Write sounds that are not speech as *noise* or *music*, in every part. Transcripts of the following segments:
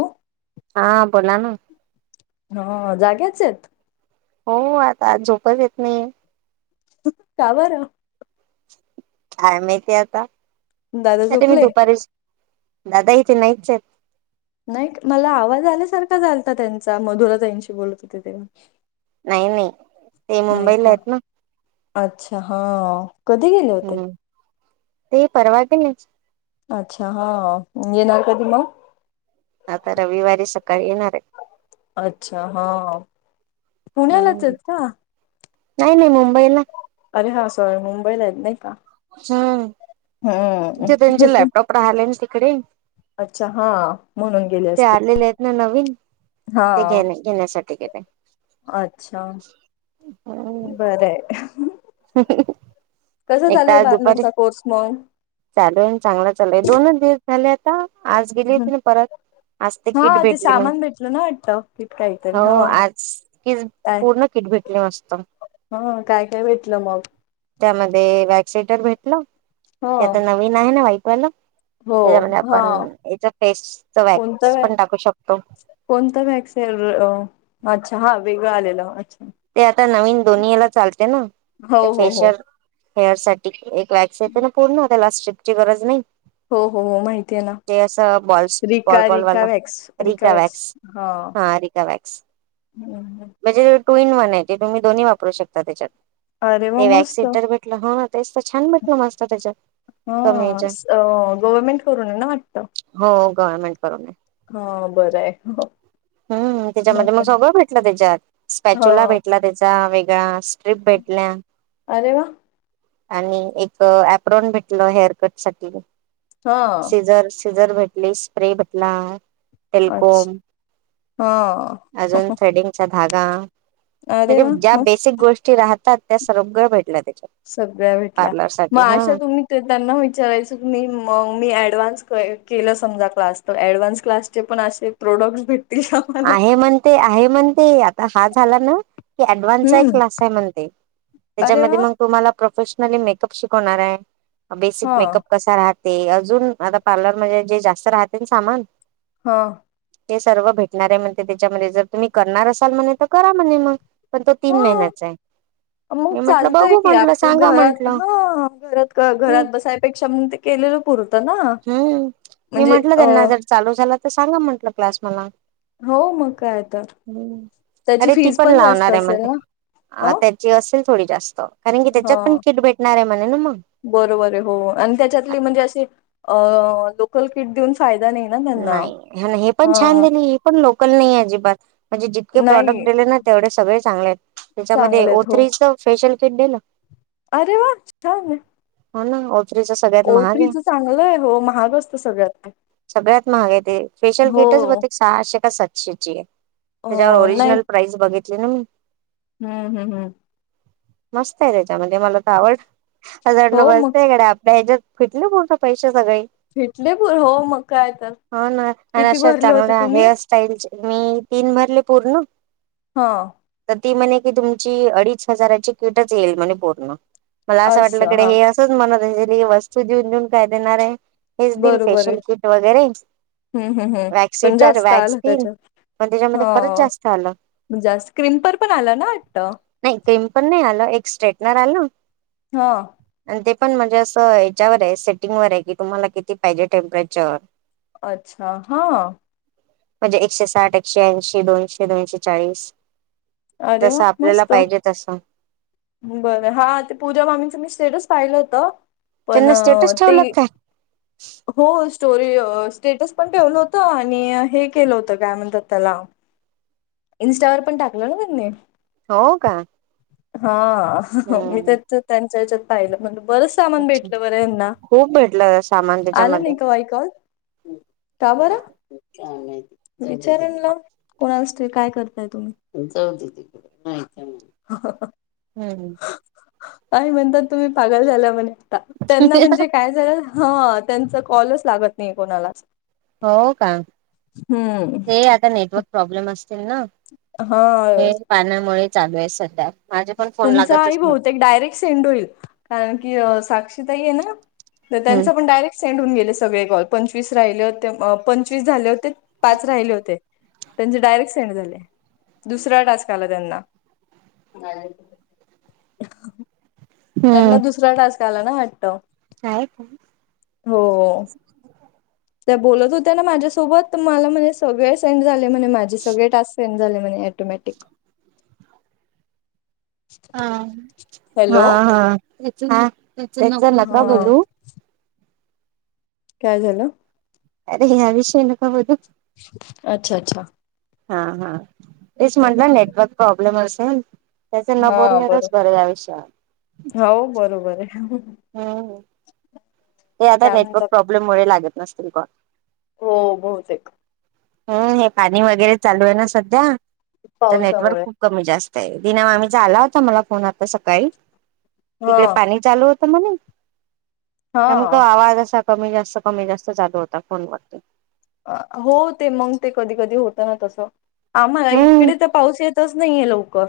ओ. हा बोला ना. हा जाग्याच आहेत. हो आता आज झोपाय देत नाही. का बरं? काय माहिती आता. दादा काय मी झोपले दुपारीच दादा इथ नाहीच हाय. नाही मला आवाज आल्यासारखा झाला त्यांचा, मधुराताईंशी बोलत होते तेव्हा. नाही नाही, ते नाही मुंबईला का आहेत ना. अच्छा हा. कधी गेले होते हम्म ते परवा तेनीच अच्छा हा, येणार कधी मग? आता रविवारी सकाळी येणार आहे. अच्छा हा. पुण्यालाच हम्म आहेत का? नाही नाही मुंबईला अरे हा सॉरी मुंबईला आहेत नाही का. हम्म, हम्म ते हे त्यांचे पण लॅपटॉप राहिले ना तिकडे. अच्छा हा म्हणून गेले असतील. नाय नवीन, ते घेण्या घेण्यासाठी केलं. अच्छा हम्म बरं हाय. *unintelligible* कसं एक तर चालूय आज दुपारी पार्लरच्या कोर्स मग? चालू आहे आणि चांगला चालू आहे. दोनच दिवस झाले आता आज गेली हं. होती ना परत. आज तिकीट हा ते भेटली मग. सामान भेटलं ना वाटतं की काहीतरी हो हा आज किज पूर्ण किट भेटले मस्त. हां काय काय भेटलं मग? त्यामध्ये वॅक्सिटर भेटलं. ह ते आता नवीन आहे ना व्हाईटवालं हो त्याच्यामध्ये हा आपण याचा फेसचं कोणता व्या वॅक्सपण टाकू शकतो‌. कोणता वॅक्स आहे, अच्छा हा वेगळं आलेलं अच्छा. ते आता नवीन दोन्ही याला चालते ना. हो ते हो हो फेशियल हेअर साठी एक वॅक्स येते ना पूर्ण हो त्याला स्ट्रिपची गरज नाही. हो हो हो माहिती आहे ना ते असं बॉलस बॉल बॉल वालं, रिका वॅक्स. हा रिका वॅक्स. हम्म हम्म. म्हणजे टू इन वन आहे, ते तुम्ही दोन्ही वापरू शकता त्याच्यात. अरे वा ते वॅक्स मस्त हीटर भेट म्हटलं हो तेच तर छान भेटलं मस्त त्याच्यात. हो कमी याच्यात असं गवर्मेंट करून आहे ना वाटतं. हो गव्हर्मेंट कडून हाय. हो बरं हाय. हम्म त्याच्यामध्ये मग सगळं भेटलं त्याच्यात. हा स्पॅच्युला भेटला त्याच्या *unintelligible* वेगळ्या स्ट्रिप भेटल्या. अरे वाह. आणि एक एप्रोन भेटलं हेअरकट साठी. हा सिझर सिझर भेटली, स्प्रे भेटला. टेलकोम अच्छा हा. अजून थ्रेडिंगचा धागा, अरे म्हणजे वा ज्या मस्त बेसिक गोष् ते राहतात त्या सर्व भेटल्या त्याच्यात. सगळ्या भेटल्या पार्लर मग साठी हा अशा तुम्ही ते त्यांना विचारायचं की मी मग मी ॲडव्हान्स काय केलं समजा क्लास, तर ॲडव्हान्स क्लासचे पण असे प्रोडक्ट्स भेटतील का? मला? आहे म्हणते, आहे म्हणते आता हा झाला ना हे ऍडव्हान्सचा हम्म क्लास आहे म्हणते अरे त्याच्यामध्ये वा मग तुम्हाला प्रोफेशनली मेकअप शिकवणार आहे बेसिक हा मेकअप कसा राहते अजून आता पार्लर मध्ये जे जास्त राहतील सामान ह ते सर्व भेटणारे म्हणते त्याच्यामध्ये जर तुम्ही करणार असेल म्हणे तर करा म्हणे मग पण तो तीन हा महिन्याचा आहे मग मी म्हटलं चालतय बघू की म्हंटलं आपल्या सांगा घरात म्हंटलं हा घरात का घरात हम् बसायपेक्षा म्हणून ते केलेलं पुरतं ना हम्म मी म्हणजे म्हटलं अ त्यांना जर चालू झाला तर सांगा म्हटलं क्लास मला हो मग काय तर हम्म त्याची अरे ती फीज पण जास्त लावणार आहे म्हल असेल ना अ त्याची असेल थोडी जास्त कारण की ह त्याच्यात पण किट भेटणार आहे म्हणेल न मग बरोबर आहे हो आणि त्याच्यातली म्हणजे अशी लोकल किट देऊन फायदा नाही ना त्यांना. नाही आणि हे पण हा छान दिली हे पण लोकल नाही अजिबात म्हणजे जितके प्रॉडक्ट नाही दिले ना तेवढे सगळे चांगले आहेत त्याच्यामध्ये चांगले ओ आहेत हो. थ्रीच फेशियल किट दिलं अरे वा छान आहेत हो ना ओ थ्री जास्त ओ थ्री च्या चांगलं आहे हो महाग असत सगळ्यात सगळ्यात महाग आहेत ते फेशियल हो किटच मग ते सहाशे का सातशे ची आहे अ त्याच्यावर ओरिजिनल प्राइस बघितली ना मी ह, ह, हम् मस्त आहे त्याच्यामध्ये मला तर आवडला असं हो वाटलं मग बसतयकडे आपल्या ह्याच्यात कुठले बोलतं पैसे सगळे भेटले पर हो मग काय तर हो ना आणि किती अशा भरले होते चांगल्या तुम्ही? हेअर सटाईल मी तीन भरले पूर्ण हा तर ती म्हणे कि तुमची अडीच हजाराची किटच येईल म्हज पूर्ण मला असं वाटलंकडे हे असंच मणत की वस्तू देऊन, देऊन काय देणार आहे हेच दिलं फेशियल किट वगैरे हम्म, हम्, हम् वॅक्स पण हिटर जास्त वॅक्स आला पिन त्याच्यात पण त्याच्यामध्ये खरंच जास्त आलं. हो जास क्रीम पण आला ना वाटत नाही क्रिमपण नाही आलो एक स्ट्रेटनर आल. हो आणि ते पण म्हणजे असं याच्यावर आहे सेटिंग वर आहे कि तुम्हाला किती पाहिजे टेम्परेचर अच्छा हा म्हणजे एकशे साठ एकशे ऐंशी दोनशे, दोनशे चाळीस अरे वा! जसं आपल्याला मस्त. पाहिजे तसं बरं हा ते पूजा मामीचं मी स्टेटस पाहिलं होतं पण त्यांना स्टेटस ते ठेवलं काय हो स्टोरी अ स्टेटस पण ठेवलं होतं आणि हे केलं होतं काय म्हणतात त्याला इन्स्टा वर पण टाकलं ना त्यांनी हो का हा मी हम्म. तेच त्यांच्या हच्यात पाहिलं म्हण बरंच सामान अच्छा भेटलं बरं यांना खूप भेटलं सामान आला नाही त्याच्यामध्ये का बायकॉल का बर विचार ना कोणालास तर काय करताय तुम्ही हम्म हम्म काय म्हणतात तुम्ही पागल झाला म्हणता त्यांना म्हणजे काय तर हा त्यांचा कॉलच लागत नाही कोणाला हो का, ते आता नेटवर्क प्रॉब्लेम असतील ना. हा. हे पाण्यामुळे चालू आहे सध्या. माझे पण फोन तुमचाही लागतच नाही बहुतेक डायरेक सेंड होईल कारण की अ साक्षी ताई हाय ना हम्म त्यांचा पण डायरेक सेंड होऊन गेले सगळे कॉल पंचवीस राहिले होते पंचवीस झाले होते पाच राहिले होते. त्यांचे डायरेक्ट सेंड झाले, दुसरा टास्क आला त्यांना. *inaudible* त्यांना दुसरा टास्क आला ना वाटतं. हाय पण हो. त्या बोलत होत्या ना माझ्यासोबत मला म्हणे सगळे सेंड झाले म्हणे माझे सगळे टास्क. झाले म्हणे ऍटोमॅटिक. हा, हा हॅलो हा, हेच हेच नका हा बोलू. काय झालं? अरे ह्या विषय नका बोदू. अच्छा अच्छा. हा हा तेच म्हंटलं नेटवर्क प्रॉब्लेम असेल. त्याचा न हा बोललेलाच बरोबर बरं यायुषयात. हो बरोबर आहे. हम्म हे आता काय नेटवर्क म्हणतात प्रॉब्लेम मुळे लागत नसतील कॉल. हो बहुतेक. हम्म हे पाणी वगैरे चालू आहे ना सध्या तर नेटवर्क पावसामुळे खूप कमी जास्त आहे दिना मामीचा आला होता मला फोन आता सकाळी हा तिकडे पाणी चालू होता म्हणे. त्यामुळ तो हा आवाज असा कमी जास्त कमी जास्त चालू होता फोन वरती. अ हो ते मंग ते कधी कधी होतं ना तसं. आम्हाला हम्म इकडे तर पाऊस येतच नाहीये लवकर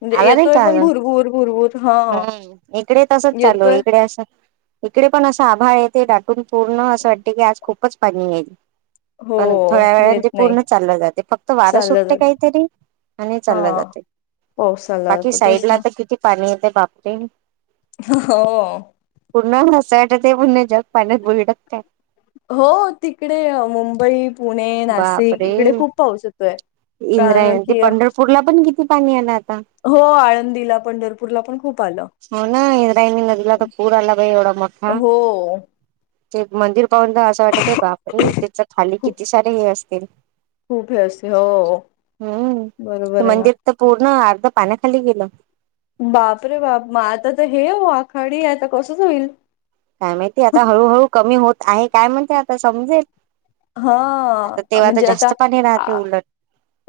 म्हणजे आला नाही येतोय का पण अजून घुरघुर घुरघुर हा. हम्म इकडेही तसच चालू आहे, येतोय इकडे असं. इकडे असं आभाळ आहे. ते दाटून पूर्ण असं वाटते की आज खूपच पाणी येईल. हो पण थोड्या वेळाने येत ते नाही पूर्ण चाललं जातंय, फक्त वारं चाललं सुटते जात काहीतरी. आणि चाललं हा जाते पाऊस चालला बाकी जातो साईड तेच ला ना तर किती पाणी येते बापरे. हो. पूर्ण हसायट ते पण याच्यात पाण्यात बुरी टाकतय. हो तिकडे अ मुंबई पुणे, नाशिक बापरे इकडे खूप पाऊस होतोय कारण की कुडला पण की ते पाणी आलं आता. हो आळंदीला, पंढरपूरला पण खूप आलं. हो ना इंद्रायणी नदीला तर पूर आला बाई एवढा मोठा. हो. ते मंदिर पाहूनदा असं वाटत आहे बापरे त्याच खाली खूप किती सारे हे असतील. खूप हे असते हो बरोबर आहे ना. ना अर्धा पाण्या खाली गेलं. बाप रे बाप म आता तर हे हो आखाडी आता कसच होईल. काय माहितीय आता हळूहळू कमी होत आहे काय म्हणते आता समजेल. आता हां, तेव्हा आता जास्त पाणी राहते उलट.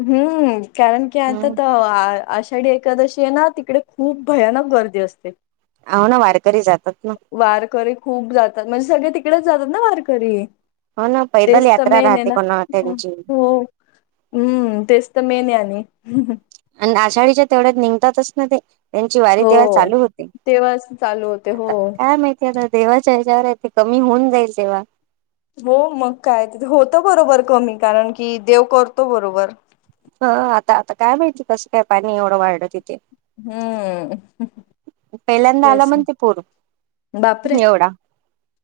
हम्म, कारण की आता हम्म तो आ आषाढी एकादशी आहे ना तिकडे खूप भयानक गर्दी असते. हाव ना वारकरी जातात ना. वारकरी खूप जातात म्हणजे सगळे तिकडेच जातात ना वारकरी. हो ना पैदल तेच तर यात्रा मेन आहे राहते ना कोणा त्यांची हो. हम्म तेच तर मेन आहे आणि आणि आषाढीच्या तेवढ्यात निंगतातच ना ते. त्यांची वारी हो, तेव्हा चालू होती तेव्हाच चालू होते. हो, आता काय माहित. ते आता देवाच्या हेच्यावर आहे ते कमी होऊन जाईल तेव्हा. हो मग काय तिथे होतं बरोबर कमी कारण की देव करतो बरोबर. हा आता आता काय माहिती कसं काय पाणी एवढं वाढलं तिथे. हम्म. पहिल्यांदा आला म्हण ते पूर बापरे! एवढा.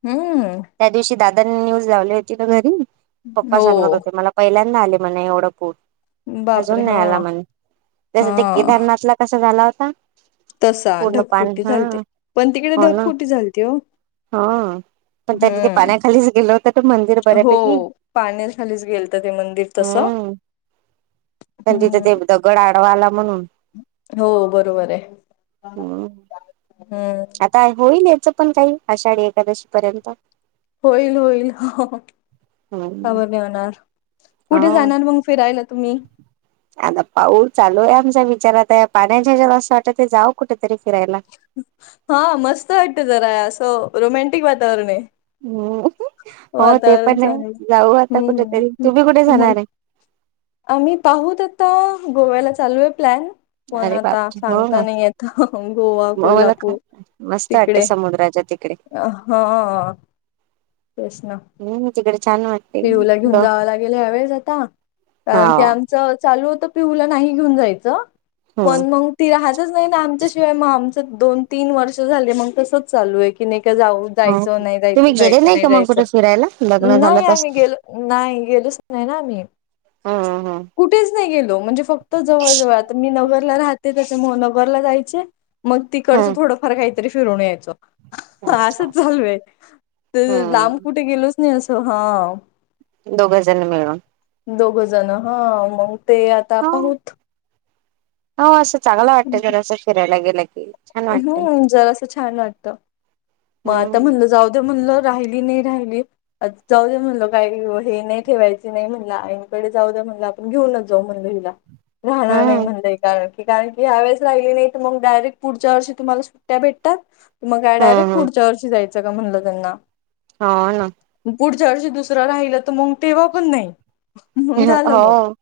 हं. त्या दिवशी दादांनी न्यूज लावली होती ना घरी हो पप्पा सांगत होते मला पहिल्यांदा आले म्हण एवढं पूर बापरे अजून हा नाही आला म्हण जसं ते हा केदारनाथला कशा झाला होता? तसा पूर्ण पान ढगफुट्टी हा झालते पण तिकडे हो ना ढकफुटी झालती हो. हा पण त्यांनी ते हम्म पाण्याखालीच गेलं. तटं मंदिर हो बऱ्यापैकी पाण्याखालीच गेलत ते मंदिर तसं हम्म. पण तिथं हम्म ते दगड आडवा आला म्हणून. हो बरोबर आहे हम्म हम्म. आता होईल याचा पण काही आषाढी एकादशी पर्यंत. होईल होईल का हम्म बर नाही होणार हा कुठे जाणार मंग फिरायला तुम्ही. आता पाऊल चालू आहे आमचा विचारात आहे पाण्याच्या ज्याला असं वाटत ते जाव कुठेतरी फिरायला. हा मस्त वाटते जरा असं रोमॅंटिक वातावरण आहे. हम्म हो ते वातावरण पण आहे चांगलं जाऊ आता, कुठेतरी हम्म तुम्ही कुठे मग जाणार आहे? आम्ही पाहूत आता गोव्याला चालू आहे प्लॅन. पण अरे आता बापरे हो सांगता का नाही येता गोवा, म मला ख कोल्हापूर मस्त वाटते तिकडे समुद्राच्या तिकडे अ हा तेच ना हम्म तिकडे छान वा पिहुला घेऊन जावं लागेल ह्यावेळेस आता हा कारण की आम चालूत पिऊला नाही घेऊन जायचं पण हम्म मग. ती राहतच नाही ना आमच्याशिवाय म आमच दोन-तीन वर्ष झाली मंग तसच चालू आहे की नाही का जाऊ. हो जायच नाही जायच तुम्ही गेले जायच नाही का मग जायचं कुठे फिरायला लग्न झालं नाय तस आम्ही गेलो नाही गेलच नाही ना आम्ही हम्म हम्म कुठेच नाही गेलो म्हणजे फक् त जवळ-जवळ आता मी नगरला राहते त्याच्यामुळे नगरला जायचे मग तिकडचं हम्म थोडं फर काहीतरी फिरून यायच अच्छा असं चालू आहे तर लांब हम्म कुठे गेलोस नी असं हाव. दोघं जणे मिळून. दोघं जणं हा मंग ते आता पाहुत. हा असं चांगला वाटतं जर असं फिरायला गेलं की. छान वाटते हम्म जरासा छान वाटतं. मग आता हम्म म्हणलं, जाऊदे म्हणलं राहिली नाही राहिली. जाऊ दे म्हणल काही हे नाही ठेवायचे नाही म्हणलं आईन कडे जाऊ दे म्हणलं घेऊनच जाऊ म्हणलं हिला, राहणार नाही हम्म म्हणलं ही काय. की कारण की ह्यावेळेस राहिली नाही तर मग डायरेक्ट पुढच्या वर्षी तुम्हाला सुट्टया भेटतात मग काय डायरेक्ट हम्म हम्म चर्च जायचं का म्हणलं त्यांना. हाव ना. पुढच्या वर्ष दुसरं राहिलं, तर मग तेव्हा पण नाही. मग ह झालं मग हो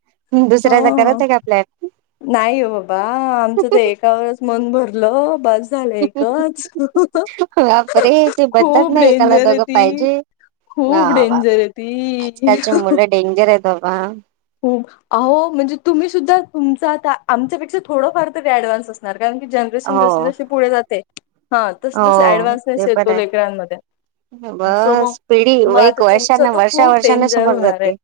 दुसऱ्याचा ह करत आहे का आपल्या *unintelligible* नाही बाबा आमचं तर एकावरच मन भरलं. बास *unintelligible* बापरे. ते बनतात खूप ना एकाला डेंजर आहे दोघं ती पाहिजे वा खूप वा डेंजर आहे ती आजकालचे मुलं डेंजर आहेत बाबा. हो अहो म्हणजे तुम्हीसुद्धा तुमचा आता आमच्यापेक्षा थोडंफार तरी ऍडव्हान्स अस कारण की जनरेशन हो जशी-जशी पुढे जाते हा तस तस हो ते ऍडव्हान्सनेस पण येतो लेकरांमध्ये. आहे असो मग बस पिढी म आता एक तुमचा वर्षांना तर वर्षा खूप वर्षांना डेंजर समोर होणार आहे. जाते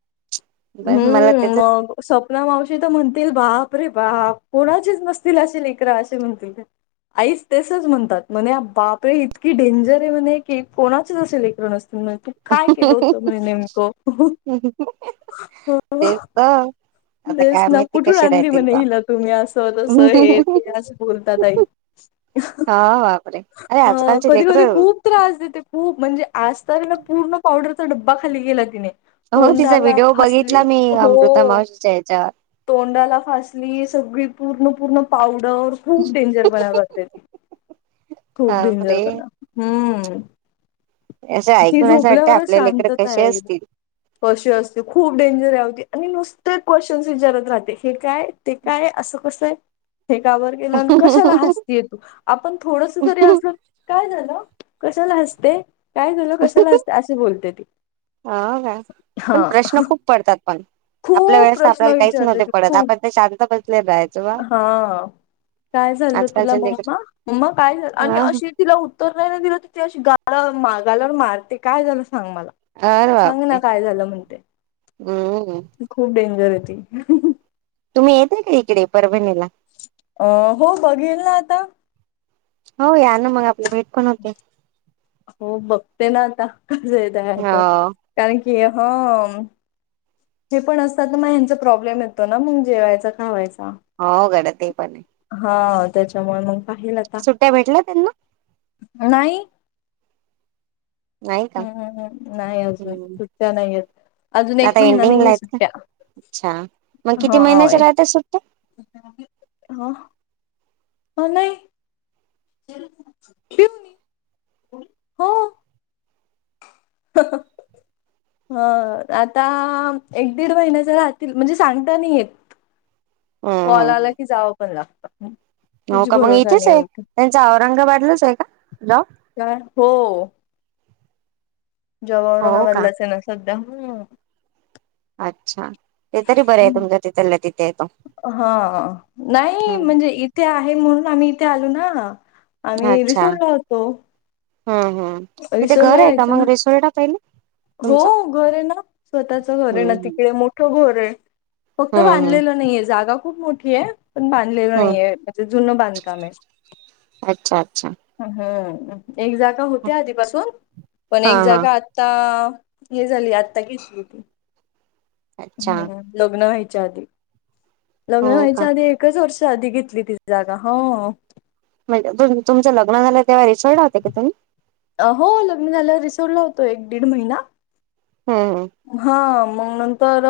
बस मला हम्म त्याच मग. स्वप्ना मावशी तर म्हणतेच बाप रे बाप, कोणाचेच नसतील अशी लेकरं असे म्हणतील ते. आईच तेसच म्हणतात, म्हणे बापळे ही इतकी डेंजर आहे म्हणे की कोणाच नसेल *unintelligible* म्हणे तू काय केलं होतं म्हणजे नेमकं? तेच तर आता काय नेसना माहिती कुठून कसे आणली राहतील म्हणे बा हिला तुम्ही, असं तसं हे ते अस बोलतात आई. हा बापरे अरे हो आजकालचे कधी लेकर कधी खूप त्रास देते खूप म्हणजे आज तर हाय ना पूर्ण पावडरचा डब्बा खाली केलाय तिने. हो तिचा तोंडाला फासली, हो. तिच्या याच्यात. तोंडाला फासली सगळी पूर्ण पूर्ण पावडर. खूप डेंजरपणा करतंय, खूप बापरे डेंजरपणा. हम्म. असं ती ऐकून असं वाटतं झोपल्यावरच आपल्या लेकरं शांतता कसे येईल. असतील कशी असते खूप डेंजरया होती आणि नुसतं क्वेश्चन्स विचारत राहते. हे काय, ते काय असं कसं हाय? हे का बर केेलं आणि कशाला हो हसते तू? आपण थोडस जरी हसलं काय झालं, कशाला हसते? काय झालं कशाला हसते? अशी बोलते ती. आं हा पण हा प्रश्न खूप पडतात पण, आपल्या वेळे खूप तसं प्रश्न आपल्याला काहीच विचारते नव्हते ती पडत. खूप आपण ते शांत बसले राहायच वा. हा काय झालं तुला मम्मा मम्मा काय झालं आणि हा अशी तिला उत्तर नाही ना दिलं तर ती अशी गालावर गालावर मारते, काय झालं सांग मला. अरे सांग बापरे ना काय झालं म्हणते. हम्म खूप डेंजर आहे ती. तुम्ही येत नाही का इकडे परभणीला? अ हो बघेल ना आता. हो या ना मग, आपली भेटपण होते. हो बघते ना आता, कस येत आहे आता. हो कारण की की हम्म. जे पण असतात ना म ह्यांचा प्रॉब्लेम येतो ना मग जेवायचा, खावायचा. हो गड्या ते पण हाय. हा त्याच्यामुळे मग पाहिलात सुट्ट्या भेटल्या त्यांना? नाही. नाही का हम्म हम्म हम्म, नाही अजून हम्म सुट्ट्या नाहीयेत. अजून एक आता महिना एंडिंगला नाहीये आहेत का सुट्ट्या, अच्छा मग किती महिन्याच्या होय. राहतात सुट्ट्या हो हो नाही. ठेवू मी? हो. *unintelligible* हं आता एक दीड महिन्याच राहतील, म्हणजे सांगता नाही येत. हम्म कॉल आला की जावंपण लागतं. हाव कुछ का मग भरोसा इथेच नाही आहे उनका त्यांचा औरंगाबादलाच आहे का जॉब? काय? हो. जॉब हो का औरंगाबादलाच आहे ना सध्या म्हणून अच्छा ते तरी बरं आहे तुमच्या तिथला तिथे आहे तो. हा. नाही हम्म म्हणजे इथे आहे म्हणून, आम्ही इथे आलो ना. आम्ही अच्छा रिसोडला होतो. हम्म हम्म. इथे घर रिसोर्टला आहे का राहायचं ना मग रेस्टोरट आहे पहिले? हो तुमचं घर आहे ना स्वतःच घर आहे ना हम्म तिकडे मोठं घर आहे. फक्त हम्म हम्म बांधलेलं नाहीये जागा खूप मोठ ती ए पण बांधलेलं हम्म नाहीय म्हणजे जुनं बांधकाम आहे. अच्छा अच्छा हम्म एक जागा होत्या आधीपासून, पण हा एक हा जागा आता हे झाली आता घेतली होती अच्छा हम्म. लग्न व्हायच्या आधी लग्न हो का व्हायच्या आधी. एकच वर्ष आधी घेतली ती जागा हो. म्हणजे तुमचं लग्न झालं तेव्हा रिसॉर्ट होते का तुम्ही? हो लग्न झाल्यावर रिसॉर्टला होतो एक दीड महिना. हम्म हम्म. हा मंग नंतर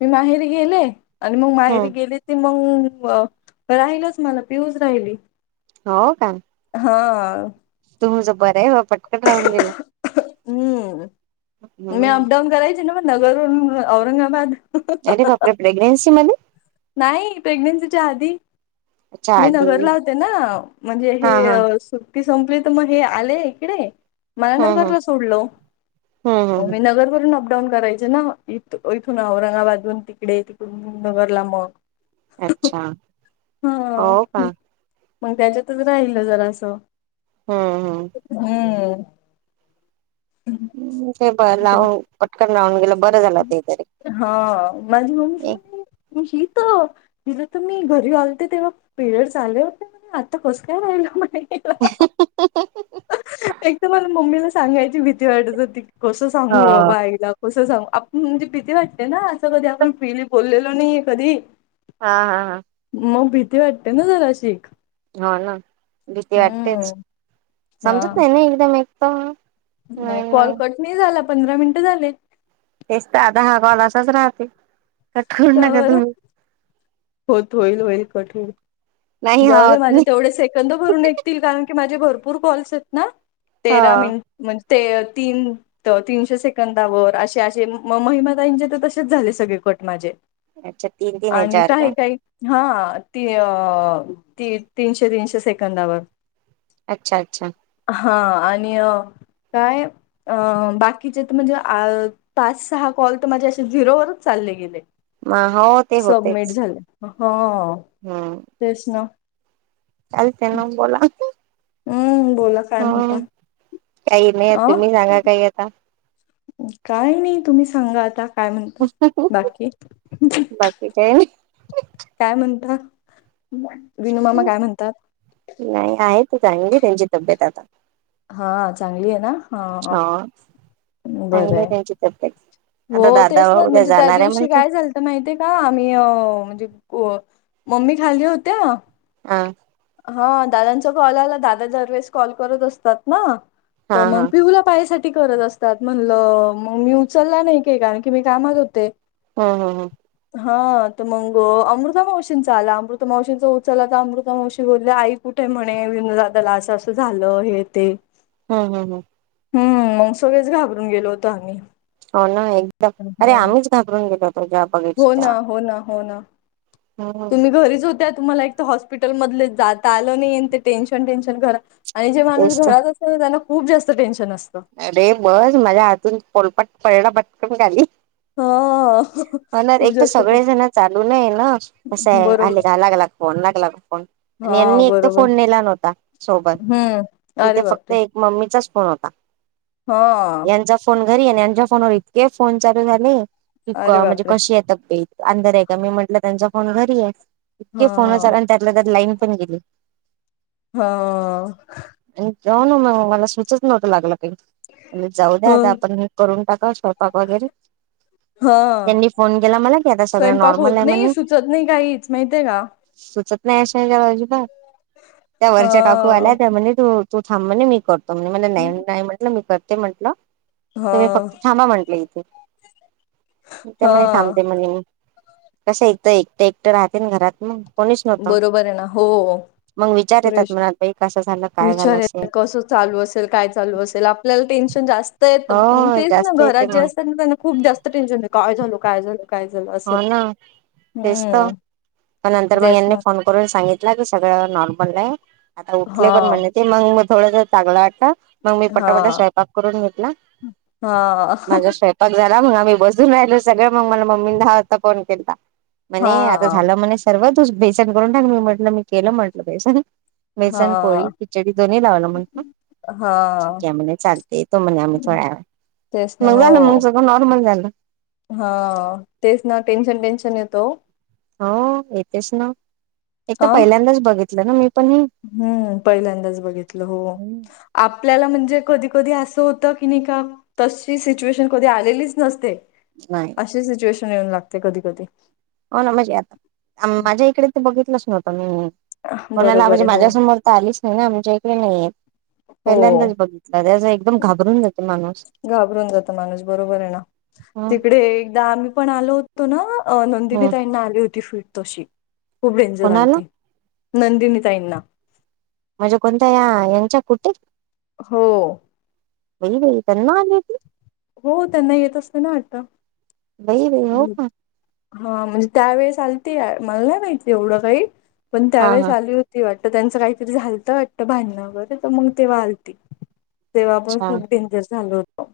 मी माहेरी गेले आणि मग माहेरी हम्म गेले ते मग राहिलच मला पियूस राहिली हो का? हा तुझं बरं आहे पटकन राहून गेलं. हम्म मी हम्म अप डाऊन करायचे नव्ह नगर वरून औरंगाबाद. अरे का कपडे प्रेग्नसी मध्ये नाही प्रेग्नेन्सीच्या आधी अच्छा मी आधी नगरला होते ना म्हणजे हा हा हे सूप ती संपली तर मग हे आले इकडे. मला हम्म हम्म नगरला हम्म सोडलं हम्म मी नगरवरून डाऊन करायचे ना इथ इथून औरंगाबादून तिकडे तिकून नगरला मग अच्छा हा हो का मग त्याच्यातच राहिल जरास. हम्म हम्म हम्म. हम्म. हम्म ते ब ते- लावून पटकन लावून गेलं बरं झालं ते तरी हा माझी मम्मी *inaudible* ही त तिथ तर मी घरी लते तेव्हा पिरियड आले होते, म्ह आता कस काय राहिल म्हणे अहं. एक तर मला मम्मीला सांगायची भीती वाटत होती. कसं हा. सांगू बाईला कसं सांगू आप म्हणजे भीती वाटते ना असं कधी आपण पिली बोललेलो नाही कधी. हा हा हा. मग भीती वाटते ना जरा शीख. हो ना भीती वाटतेच, हा समजत नाही ना एकदम एक तर. नाही कॉल कट नाही झाला पंधरा मिनिटं झाले. तेच तर दहा कॉल असच राहते, कट करून का नका बरं तुम्ही. होत होईल होईल कठ नाही हा जाऊ दे होत माझे नाही तेवढे सेकंद भरून ऐकतील कारण की माझे भरपूर कॉल्स आहेत ना. तेरा हो मिनिट म्हणजे ते तीन तर तीनशे सेकंदावर असे असे महिम ताईचे तर तसेच झाले सगळे कट माझे अच्छा तीन तीन आणि याच्यावर काही का काही हा ते अ ती तीनशे तीनशे सेकंदावर. अच्छा अच्छा. हा आणि अ काय? अ बाकीचे तर म्हणजे पाच सहा कॉल तर माझे असे झिरोवरच चालले गेले मग हो ते सबमिट होतेच झालं, ह हो. हम्म. नव. कालच्या नो बोला. हम्म बोला काय म्हणता हो. काही नाही अ तुम्ही सांगा काही आता? काय नाही तुम्ही सांगा आता. काय म्हणता बाकी *unintelligible* बाकी काय ने. काय म्हणता, विनू मामा काय म्हणतात? नाही आहे की चांगली त्यांची तब्येत आता. हा हा, चांगली आहे ना हा हा हा. हो चांगली आहे त्यांची तब्येत. हो आता दादा तेच ना उद्या म्हणजे त्या जाणार आहे दिवशी म्हणते काय झाल माहितीय का आम्ही म्हणजे मम्मी खाल्ली होत्या. हा. हा दादांचा कॉल आला. दादा दरवेेळेस कॉल करत असतात ना. हा तर मग हा पिहुला पायासाठी करत असतात म्हणलं मग मी उचल का नाही केला, की मी कामात होते. हम्म हम्म हम्म. हा तर मग अमृता मावशींचा आला अमृता मावशींचा उचल तर अमृता मावशी बोलले आई कुठे म्हणे विनदादाला असं असं झालं हे ते. हम्म हम्म हम्म. हम्म, मग सगळेच घाबरून गेलो होतो आम्ही. हो ना एकदम, अरे हम्म आम्हीच घाबरून गेलो होतो जेव्हा बघितलं हो ना तेव्हा हो ना हो ना, हम् तुम्ही घरीच हो त्यात तुम्हाला एक तर हॉस्पिटल मधले जाता आलं नाही आणि ते टेन्शन टेन्शन घरा आणि जे माणूस तेच तर घरात असल, त्यांना खूप जास्त टेन्शन असतं. अरे बस माझ्या हातून पोलपाट परणा भटकन झाली. हअ. हो. हो ना एक तर सगळेजण चालू नाहीय ना. कसं आहे बरोबर आले का लागला का फोन, लागला का फोन? आणि हा यांनी एक तर बरोबर फोन नेला नव्हता सोबत हम्म अरे तिथे फक्त एक मम्मीचाच फोन होता. हो यांचा फोन घरी आणि यांच्या फोनवर इतके फोन चालू झाले, की अरे म्हणजे बापरे कशी आहे तब्येत? अंधार आहे का मी म्हंटलं त्यांचा फोन घरी आहे हा इतके फोन चाला आणि त्यातला तर लाईन पण गेली. ह. आणि तेव्हा ना मग मला सूचच नव्हता लागलं काही. म्हणलं जाऊ द्या ह आता आपण करून टाकावा स्वंयपाक वगैरे? हा त्यांनी फोन केला मला कि आता सगळं स्वयंपाक नॉर्मल होत आहे नाही म्हणे. सुचत नाही काहीच माहितीय का सुचत नाही अशाच्या बाजूबा त्या वरच्या काकू आल्या ह त्या म्हणजे तू. तू थांबणे मी करतो म्हणजे मला नाही नाही म्हटलं मी करते म्हटलं. हा तुम्ही फक्त थांबा म्हटलं इथ. त्या हा मणे थांबते म्हणे मी कश इथ एकटं एकट राहते ना घरात मग. कोणीच नव्हत. बरोबर आहे ना हो मग विचार फ्रेश येतात मनात बाई कसं झालं, काय विचार झालं असेल? येतात कसं चालू असेल, काय चालू असेल? आपल्याला टेन्शन जास्त तर येत मग. हो तेच ना जास्त येते घरात जे मग असतात ना त्, यांना खूप जास्त टेन्शन हाय काय झाल काय झाल? काय झालं असं हो ना तेच तर हम्म. पण नंतर तेच मग ना. फोन करून सांगितल की सगळं नॉर्मल आहे आता उठले पण हां, म्हणल. ते मग मग थोडं ज चांगलं वाटत. मग मी पटापटा हां, स्वंयपाक करून घेतला हां, माझा स्वयंपा पग झाला म्हणा आम्ही बसून राहिलो सगळं मग मला मम्मीने दहा वाजता फोन केलता. म्हणे आता हां, झालं म्हणे सर्वच बेसन करून टाक मी म्हटलं मी केलं म्हटलं बेसन. बेसनपोळी हां, खिचडी दोन्ही लावला मंग का? ठीक हां. आहे म्हणे चालते तो म्हणे आम्ही थोड्या तेच मग झालं मग सगळं नॉर्मल झालं. हा तेच ना टेन्शन टेन्शन येतो. हो येतेच ना एक तर हां, पहिल्यांदाच बघितलं ना मी पण हे. हम्म पहिल्यांदाच बघितलं हो. आपल्याला म्हणजे कधी-कधी असं होतं की नाही का तशी सिच्युएशन कधी आलेलीच नसते. नाही अशी सिच्युएशन येऊन लागते कधी-कधी. हो ना म्हणजे आता माझ्या इकडे ते बघितलंच नव्हतं मी कोणाला बरोबर म्हणजे आहे हो माझ्यासमोर तालीच नाही ना आमच्या इकडे नाहीये. हो पहिल्यांदाच बघितलं त्याचा एकदम घाबरून जातो माणूस. घाबरून जात माणूस बरोबर आहे ना ह तिकडे एकदा आम्ही पण आलो होतो ना नंदिनी तईंना आली होती फिट तशी, खूप डेंजर कोणाला आलती. नंदनी ताईंना. म्हणजे कोणत्या या यांच्या कुठे? हो. वेई वई त्यांना आले त हो त्यांना येत असते ना वाटतं. बाई बाई हो हम्म. का. हा म्हणजे त्यावेेळेस आलते मला नाही माहिती एवढं काही पण हा त्यावेेळेस हा आली ते वाटतं त्यांचं काहीतरी झालतं वाटतं बांधणा वगैरे तर मंग तेव्हा आलती. तेव्हा पण अच्छा खूप डेंजर झालं होतं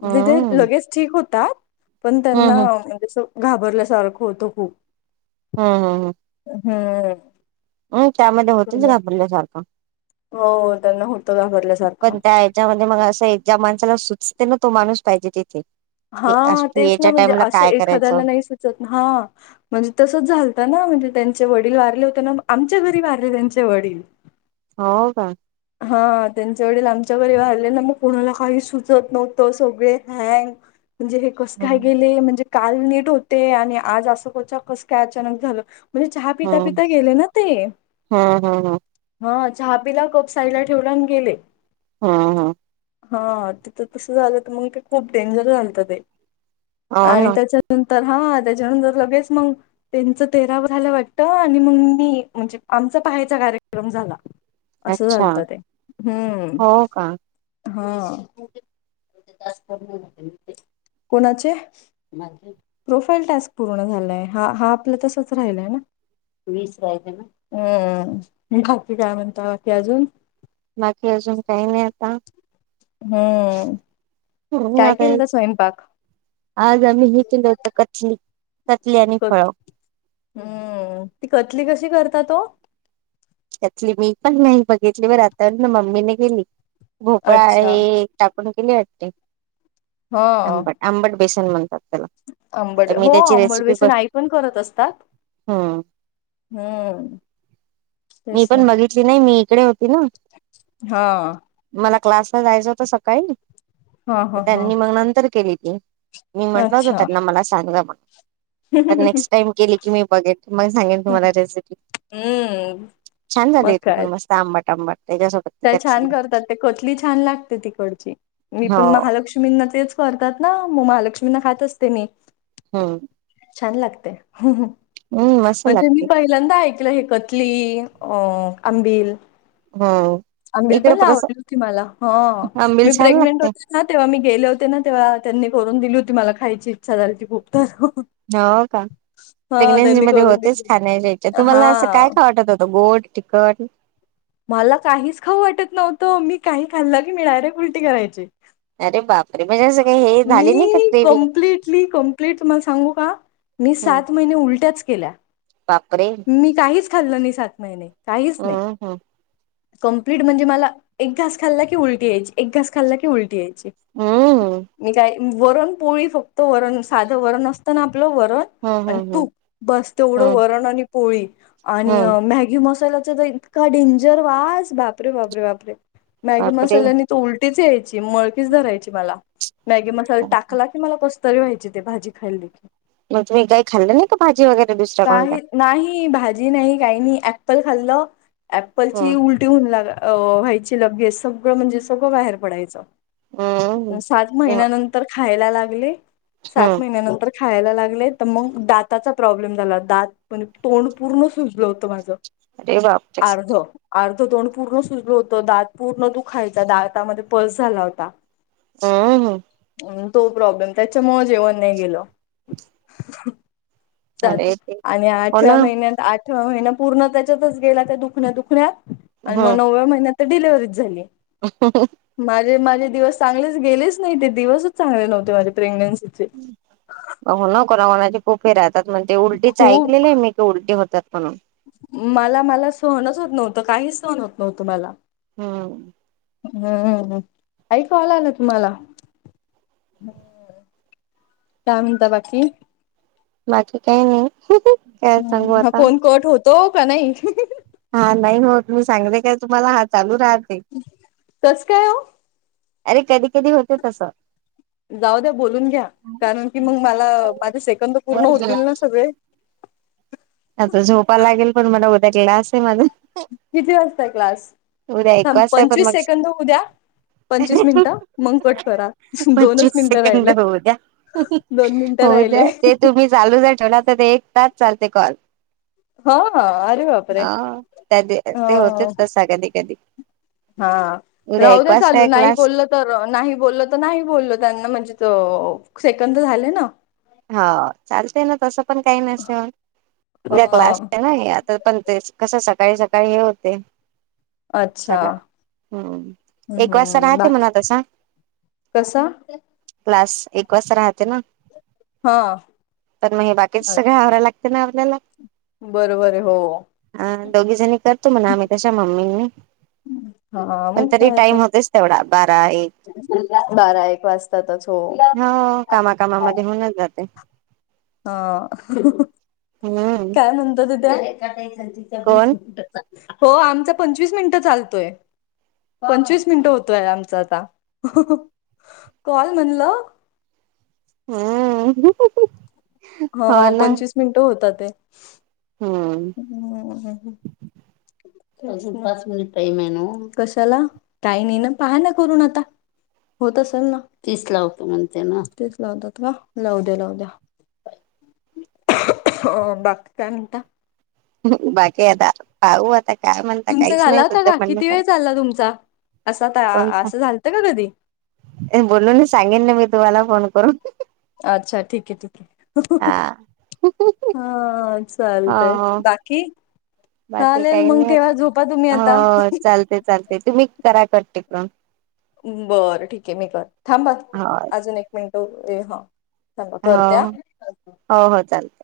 म्हणजे ते हम्म लगेच ठीक होतात. पण हम्म त्यांना हम्म म्हणजे असं घाबरल्यासारखं होतं खूप. हा हा हा. हम्म. होय त्यामध्ये होतीच बरोबर. यापुढले झाकून. हो त्यांना होत पण त्या हच्यामध्ये मग असं ज्या माणसाला सुचते ना तो माणूस पाहिजे तिथे. हा की तेच ना याच्या म्हणजे टाइमला असं काय करायचं एखाद्याला नाही सुचत हा. म्हणजे तसंच झालता ना म्हणजे त्यांचे वडील वारले होते ना आमच्या घरी वारले त्यांचे वडील. हो का? हा त्यांच्या वडील आमच्या घरी वाले ना मग कोणाला काही सुचत नव्हतं सगळे हँग म्हणजे हे कसं हं काय गेले म्हणजे काल नीट होते आणि आज असं क्चा कसं काय अचानक झालं. म्हणजे चहा हं पिता-पिता गेले ना ते. हं हं हं हा चहा पीला कप साईडला ठेवला आन गेले. हा हा. हा तिथं तसं झालं तर मंग ते खूप डेंजर झालत ते. हो आणि ना त्याच्यानंतर हा त्याच्यानंतर लगेच मग त्यांचं तेरवा झालं वाटतं आणि मंग मी म्हणजे आमचा पहायचा कार्यक्रम झाला. असं अच्छा झालत हम्म हो का हा. कोणाचे प्रोफाईल टास्क पूर्ण झालाय हा हा आपला तसच राहिलाय ना. हम्म बाकी काय म्हणता ते अजून? बाकी अजून काही नाही आता. हम्म हं काय आता हे केलत स्वयंपाक? आज आम्ही हे केलं होतं कटली, कटली आणि कत फळ हम्म ती कतली कशी करतात हो? कतली मी पण नाही बघितली, बर हातानं मम्मीने केली. भोपळा अच्छा आहे टा आपण केली वाटते, हा आंबट आंबट बेसन म्हणतात त्याला. आंबड, आता मी हो त्याची रेसिपी आंबडवेेसन बघ आई पण करत असतात. हं हम्म मी तेच ना पण बघितली नाही, मी इकडे होती ना. हा. मला क्लासला जायचं होत सकाळी, हा तर हा हा त्यांनी मग नंतर केली ती. मी म्हंटल होतं अच्छा. त्यांना, मला सांगा मग. आता नेक्स्ट टाइम गेली की मी बघेल मग सांगेन तुम्हाला रेसिपी. हम्म. छान मग झालेेण काय मस्त आंबाट आंबाट त्याच्यासोबत. त्या ती कचली छान करतात, ते कतली छान लागते तिकडची. मी हो पण महालक्ष् लक्ष्मींना तेच कररतात ना महालक्ष्मींना खात असते मी हम्म. छान लागतंय. हम्म मस्त म्हणजे मी लागते पाहि लंयदा ऐकलंय हे कतली अ आंबिल. हो. अंबिल पण लय आवडती होती मला. हा आंबिल मी छान प्रेग्नेंट लागते होते हा तेव्हा मी गेले होते ना तेव्हा त्यांनी करून दिली होती मला खायची इच्छा झाली ती खूप तर. हो का. हा प्रेग्नेन्सी त्यांनी मध्ये करून होतेच दिली खाण्याच्या इच्छा. तुम्हाला असं काय हा खावं वाटत होतं गोड? तिखट मला काहीच खाऊ वाटत नव्हतं मी काही खाल्लं की नाही मी डायरेक्ट उलटी करायचे. अरे बापरे. *unintelligible* हे सगळे हे मी झाली नाही का क्रेविंग कंप्लिटली कंप्लीट तुम्हाला सांगू का? मी हम्म सात महिने उलट्याच केल्या. बापरे. मी काहीच खाल्ल नाही, सात महिने काहीच नाही. हम्म हम्म कंप्लीट म्हणजे मला एक घास खाल्ला की उलटी यायच एक घास खाल्ला की उलटी याय हम्म *unintelligible* मी काय वरण पोळी फक्त वरण साधं वरण असतं ना आपलं वरण हम्म हम्म आणि हम्म तू बस तेवढं हम्म वरण आणि पोळी आणि. हम्म मॅगी मसाल्याचा तर इतका डेंजर वास बापरे बापरे बापरे. मॅगी बापरे मसाल्याने त उलटीच यायची मळकीच धरायची मला मॅगी मसाला टाकला की मला तरी व्हायचे ते भाजी खाईल देखील. मग तुम्ही काही खाल्लं नाही का, भाजी वगैरे दुसऱ्या काही कोणत्या? नाही भाजी नाही काही नाही ऍप्पल खाल्लं हम्म ऍप्पलची उल उलटी मला व्हायची लगेच सगळं म्हणजे सगळं बाहेर पडायचं, हम्म अ सात. महिन्यानंतर खायला लागले सात हम्म महिनंतर खायला लागले तर मग दातचा प्रॉब्लेम झाला दात पण तोंड पूर्ण सुजलं होत माझं, अरे बापरे अर्ध. अर्ध तोंड पूर्ण सुजल होतं, दात पूर्ण दुखायचा. दातमध्ये पस झाला होता. हम्म. तो प्रॉब्लेम त्याच्यामूळं जेवण नाही गेल. सात अरे ते आणि हो ना आठव्या महिन्यात आठ त्यो महिना पूर्ण त्याच्यातच गेला त्या दुखण्या दुखण्यात आणि मग हम्म नवव्या महिन्यात तर डिलिव्हरीच झाली. *unintelligible* माझे माझे दिवस चांगलेच गेलेच नाही ते दिवसच चांगले नव्हते माझे प्रेग्न्सीचे. *unintelligible* पोफे राहतात म्हण ते उलटीच खूप ऐकलेलं आहे मी. तो उलटे होतात म्हणून. मला मला सहनच होत नव्हतं, काही सहन होत नव्हतं मला. हम्म. हम्म. ऐकु आला ना तुम्हाला? काय म्हणता बाकी? बाकी काही नाही. काय सांगू आता? तो का नाही हा नाही हो मी सांगले काय तुम्हाला हा चालू राहते. कस काय ओ? अरे कधी कधी होतं तसं. जाऊ द्या बोलून घ्या, कारण की मग मला माझे सेकंद पूर्ण वर गेला होतील ना सगळे. आता झोपा लागेल, पण मला उद्या क्लास आहे माझा. किती वाजता हाय क्लास? उद्या एक थांब वाजता आहे पण पंचवीस मग सेकंद होऊ द्या. पंचवीस मिनिटं मग कट करा. दोनच पंचवीस मिनटं सेकंद राहिले. होऊ द्या दोन मिनटं राहिलंय. चालूच जर ठेवला, तर ते एक तास चालते कॉल. हा आरे बापरे हा त्या हा. ते होतेच तसा कधी कधी हा उद्या राहू एक दे वाजता चालू. आहे नाही क्लास बोललं तर नाही बोललं तर नाही बोललं त्यांना म्हणजे त सेकंद झाले ना. हा चालतंय ना तसं पण काही नसनं उद्या क्लास ह आहे ना. तर पण तेच कसं सकाळी सकाळी हे होते अच्छा सगळा हम्म एक वाजता हम्म राहते बाकी म्हणा तसा. कसा? क्लास एक वाजता राहते ना. हा. तर मग हे बाकीच सगळं आवराय लागते ना आपल्याला. बरोबर आहे हो. हा दोघीजणी करतो म्हणा आम्ही तशा मम्मी आणि मी. हा पण मग तरी काय तर टाइम होतयच तेवढा बारा एक. बारा एक वाज त्यातच हो. हो कामा कामामध्ये होऊनच जातंय. हो. हम्म. काय म्हणत्या त्या? कोण हो आमचा पंचवीस मिनटं चालतोय. पंचवीस मिनिटं होतोय आमचा आता. कॉल म्हणलं हम्म. हो पंचवीस मिनिटं होता ते. हम्म. हम्म. कशाला काही नाही ना पहा ना करून आता. होत असेल ना तीच लावत म्हणते ना. तीच लावतात का? लावू द्या लावू द्या. अं बाकी काय म्हणता? हं बाकी आता, पाहू आता. काय म्हणता तुमचं काहीच नाही झाला होता सध्या का? किती म्हणण्यासारखं. वेळ चालला तुमचा असा, असं फोन झालतं का कधी? बोलून सांगेन ना मी तुम्हाला फोनकरून. अच्छा ठीक आहे ठीक आहे. हा चालतंय. हो. बाकी की बाकी चालेल काही मग ठेवा झोपा तुम्ही आता. चालतंय तुम्ही करा कट तिकडून. बरं ठीक आहे मी कर थांब हो अजून एक मिनिट हा. थांबा करते हा. हा. हो हो चालतंय.